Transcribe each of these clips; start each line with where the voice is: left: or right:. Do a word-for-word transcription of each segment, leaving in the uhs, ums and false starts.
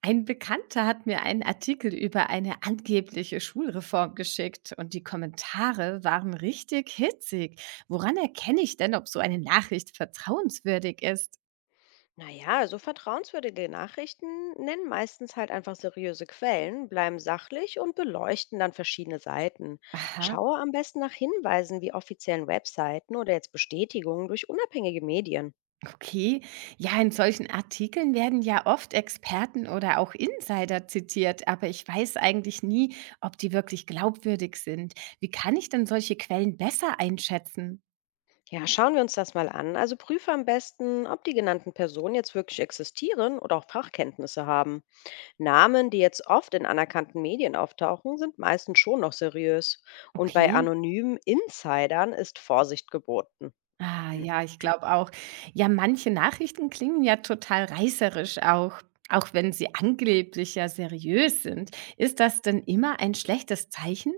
right: Ein Bekannter hat mir einen Artikel über eine angebliche Schulreform geschickt und die Kommentare waren richtig hitzig. Woran erkenne ich denn, ob so eine Nachricht vertrauenswürdig ist?
left: Naja, so vertrauenswürdige Nachrichten nennen meistens halt einfach seriöse Quellen, bleiben sachlich und beleuchten dann verschiedene Seiten.
right: Aha,
left: Schaue am besten nach Hinweisen wie offiziellen Webseiten oder jetzt Bestätigungen durch unabhängige Medien.
right: okay. Ja, in solchen Artikeln werden ja oft Experten oder auch Insider zitiert, aber ich weiß eigentlich nie, ob die wirklich glaubwürdig sind. Wie kann ich denn solche Quellen besser einschätzen?
left: Ja, schauen wir uns das mal an. Also prüfe am besten, ob die genannten Personen jetzt wirklich existieren oder auch Fachkenntnisse haben. Namen, die jetzt oft in anerkannten Medien auftauchen, sind meistens schon noch seriös. Und bei
right: Okay.
left: anonymen Insidern ist Vorsicht geboten.
right: Ah, ja, ich glaube auch. Ja, manche Nachrichten klingen ja total reißerisch auch, auch wenn sie angeblich ja seriös sind. Ist das denn immer ein schlechtes Zeichen?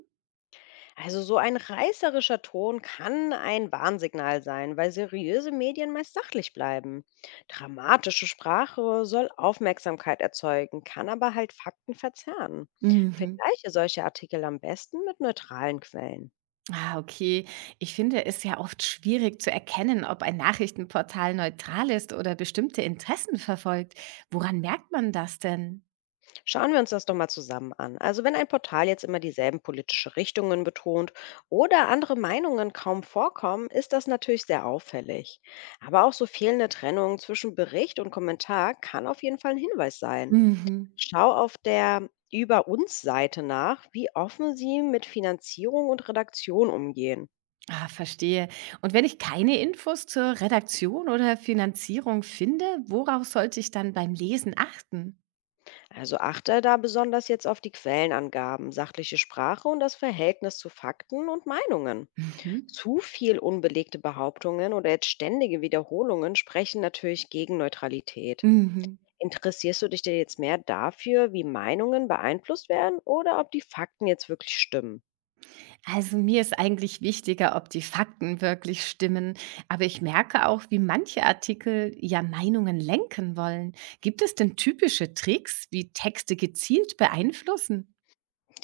left: Also so ein reißerischer Ton kann ein Warnsignal sein, weil seriöse Medien meist sachlich bleiben. Dramatische Sprache soll Aufmerksamkeit erzeugen, kann aber halt Fakten verzerren.
right: Mhm.
left: Vergleiche solche Artikel am besten mit neutralen Quellen.
right: Ah, okay. Ich finde es ja oft schwierig zu erkennen, ob ein Nachrichtenportal neutral ist oder bestimmte Interessen verfolgt. Woran merkt man das denn?
left: Schauen wir uns das doch mal zusammen an. Also wenn ein Portal jetzt immer dieselben politische Richtungen betont oder andere Meinungen kaum vorkommen, ist das natürlich sehr auffällig. Aber auch so fehlende Trennung zwischen Bericht und Kommentar kann auf jeden Fall ein Hinweis sein.
right: Mhm.
left: Schau auf der Über uns Seite nach, wie offen sie mit Finanzierung und Redaktion umgehen.
right: Ah, verstehe. Und wenn ich keine Infos zur Redaktion oder Finanzierung finde, worauf sollte ich dann beim Lesen achten?
left: Also achte da besonders jetzt auf die Quellenangaben, sachliche Sprache und das Verhältnis zu Fakten und Meinungen.
right: Mhm.
left: Zu viel unbelegte Behauptungen oder jetzt ständige Wiederholungen sprechen natürlich gegen Neutralität.
right: Mhm.
left: Interessierst du dich denn jetzt mehr dafür, wie Meinungen beeinflusst werden oder ob die Fakten jetzt wirklich stimmen?
right: Also mir ist eigentlich wichtiger, ob die Fakten wirklich stimmen, aber ich merke auch, wie manche Artikel ja Meinungen lenken wollen. Gibt es denn typische Tricks, wie Texte gezielt beeinflussen?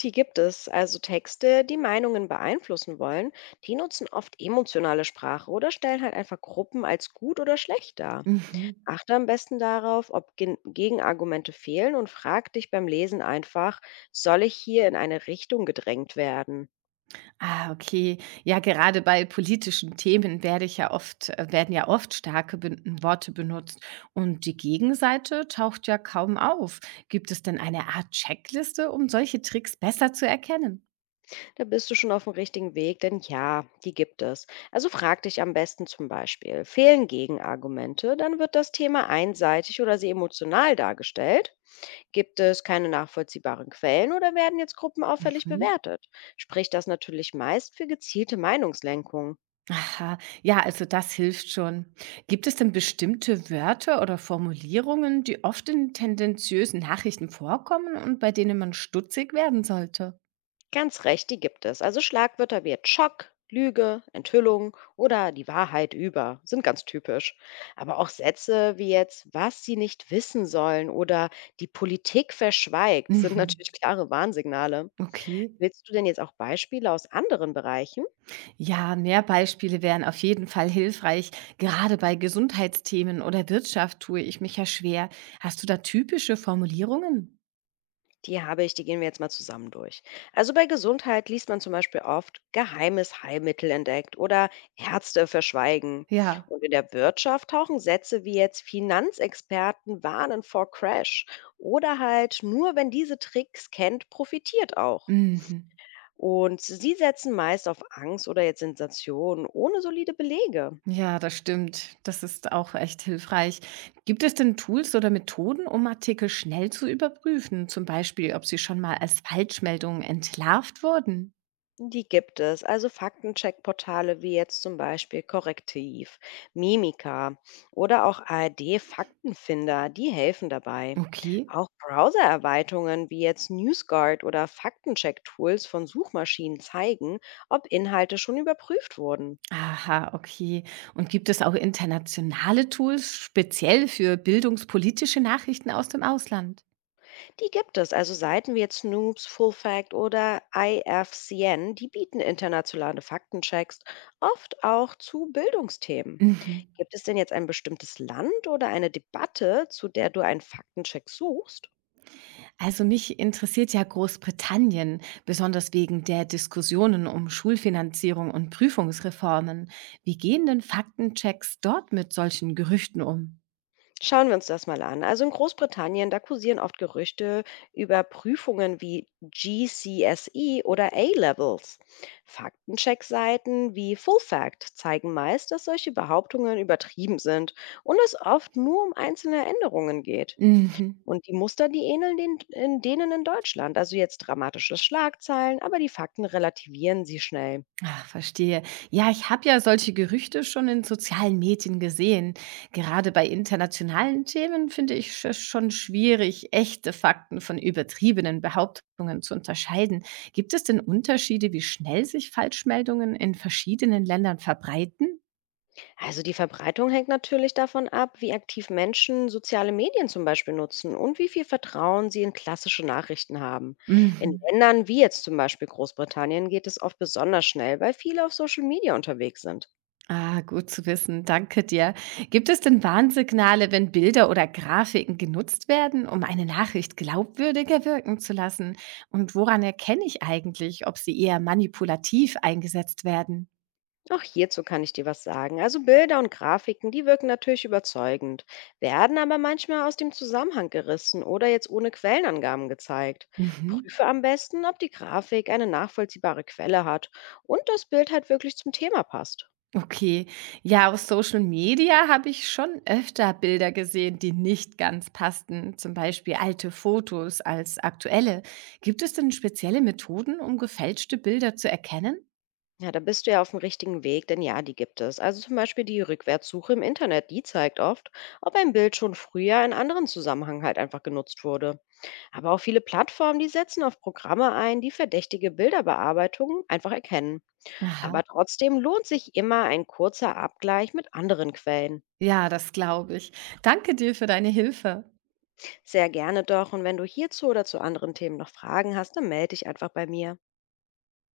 left: Die gibt es. Also Texte, die Meinungen beeinflussen wollen, die nutzen oft emotionale Sprache oder stellen halt einfach Gruppen als gut oder schlecht dar.
right: Mhm.
left: Achte am besten darauf, ob Gen- Gegenargumente fehlen und frag dich beim Lesen einfach, soll ich hier in eine Richtung gedrängt werden?
right: Ah, okay. Ja, gerade bei politischen Themen werde ich ja oft, äh, werden ja oft starke Be Worte benutzt und die Gegenseite taucht ja kaum auf. Gibt es denn eine Art Checkliste, um solche Tricks besser zu erkennen?
left: Da bist du schon auf dem richtigen Weg, denn ja, die gibt es. Also frag dich am besten zum Beispiel, fehlen Gegenargumente, dann wird das Thema einseitig oder sehr emotional dargestellt. Gibt es keine nachvollziehbaren Quellen oder werden jetzt Gruppen auffällig bewertet? Spricht das natürlich meist für gezielte Meinungslenkung.
right: Aha, ja, also das hilft schon. Gibt es denn bestimmte Wörter oder Formulierungen, die oft in tendenziösen Nachrichten vorkommen und bei denen man stutzig werden sollte?
left: Ganz recht, die gibt es. Also Schlagwörter wie jetzt Schock, Lüge, Enthüllung oder die Wahrheit über sind ganz typisch. Aber auch Sätze wie jetzt, was sie nicht wissen sollen oder die Politik verschweigt, sind
right: Mhm.
left: natürlich klare Warnsignale.
right: Okay.
left: Willst du denn jetzt auch Beispiele aus anderen Bereichen?
right: Ja, mehr Beispiele wären auf jeden Fall hilfreich. Gerade bei Gesundheitsthemen oder Wirtschaft tue ich mich ja schwer. Hast du da typische Formulierungen?
left: Die habe ich, die gehen wir jetzt mal zusammen durch. Also bei Gesundheit liest man zum Beispiel oft geheimes Heilmittel entdeckt oder Ärzte verschweigen.
right: Ja.
left: Und in der Wirtschaft tauchen Sätze wie jetzt Finanzexperten warnen vor Crash oder halt nur wenn diese Tricks kennt, profitiert auch.
right: Mhm.
left: Und sie setzen meist auf Angst oder jetzt Sensation ohne solide Belege.
right: Ja, das stimmt. Das ist auch echt hilfreich. Gibt es denn Tools oder Methoden, um Artikel schnell zu überprüfen? Zum Beispiel, ob sie schon mal als Falschmeldungen entlarvt wurden?
left: Die gibt es. Also Faktencheckportale wie jetzt zum Beispiel Korrektiv, Mimika oder auch A R D-Faktenfinder, die helfen dabei.
right: Okay.
left: Auch Browser-Erweiterungen wie jetzt NewsGuard oder Faktencheck-Tools von Suchmaschinen zeigen, ob Inhalte schon überprüft wurden.
right: Aha, okay. Und gibt es auch internationale Tools speziell für bildungspolitische Nachrichten aus dem Ausland?
left: Die gibt es. Also Seiten wie jetzt Noobs, FullFact oder I F C N, die bieten internationale Faktenchecks, oft auch zu Bildungsthemen.
right: Mhm.
left: Gibt es denn jetzt ein bestimmtes Land oder eine Debatte, zu der du einen Faktencheck suchst?
right: Also mich interessiert ja Großbritannien, besonders wegen der Diskussionen um Schulfinanzierung und Prüfungsreformen. Wie gehen denn Faktenchecks dort mit solchen Gerüchten um?
left: Schauen wir uns das mal an. Also in Großbritannien, da kursieren oft Gerüchte über Prüfungen wie G C S E oder A-Levels. Faktencheck-Seiten wie Full Fact zeigen meist, dass solche Behauptungen übertrieben sind und es oft nur um einzelne Änderungen geht.
right: Mhm.
left: Und die Muster, die ähneln den, in denen in Deutschland. Also jetzt dramatische Schlagzeilen, aber die Fakten relativieren sie schnell.
right: Ah, verstehe. Ja, ich habe ja solche Gerüchte schon in sozialen Medien gesehen. Gerade bei internationalen Themen finde ich es schon schwierig, echte Fakten von übertriebenen Behauptungen zu unterscheiden. Gibt es denn Unterschiede, wie schnell sich Falschmeldungen in verschiedenen Ländern verbreiten?
left: Also die Verbreitung hängt natürlich davon ab, wie aktiv Menschen soziale Medien zum Beispiel nutzen und wie viel Vertrauen sie in klassische Nachrichten haben. In
right: Mhm.
left: Ländern wie jetzt zum Beispiel Großbritannien geht es oft besonders schnell, weil viele auf Social Media unterwegs sind.
right: Ah, gut zu wissen. Danke dir. Gibt es denn Warnsignale, wenn Bilder oder Grafiken genutzt werden, um eine Nachricht glaubwürdiger wirken zu lassen? Und woran erkenne ich eigentlich, ob sie eher manipulativ eingesetzt werden?
left: Auch hierzu kann ich dir was sagen. Also Bilder und Grafiken, die wirken natürlich überzeugend, werden aber manchmal aus dem Zusammenhang gerissen oder jetzt ohne Quellenangaben gezeigt.
right: Mhm.
left: Prüfe am besten, ob die Grafik eine nachvollziehbare Quelle hat und das Bild halt wirklich zum Thema passt.
right: Okay. Ja, auf Social Media habe ich schon öfter Bilder gesehen, die nicht ganz passten. Zum Beispiel alte Fotos als aktuelle. Gibt es denn spezielle Methoden, um gefälschte Bilder zu erkennen?
left: Ja, da bist du ja auf dem richtigen Weg, denn ja, die gibt es. Also zum Beispiel die Rückwärtssuche im Internet, die zeigt oft, ob ein Bild schon früher in anderen Zusammenhang halt einfach genutzt wurde. Aber auch viele Plattformen, die setzen auf Programme ein, die verdächtige Bilderbearbeitungen einfach erkennen. Aber
right: Aha.
left: trotzdem lohnt sich immer ein kurzer Abgleich mit anderen Quellen.
right: Ja, das glaube ich. Danke dir für deine Hilfe.
left: Sehr gerne doch. Und wenn du hierzu oder zu anderen Themen noch Fragen hast, dann melde dich einfach bei mir.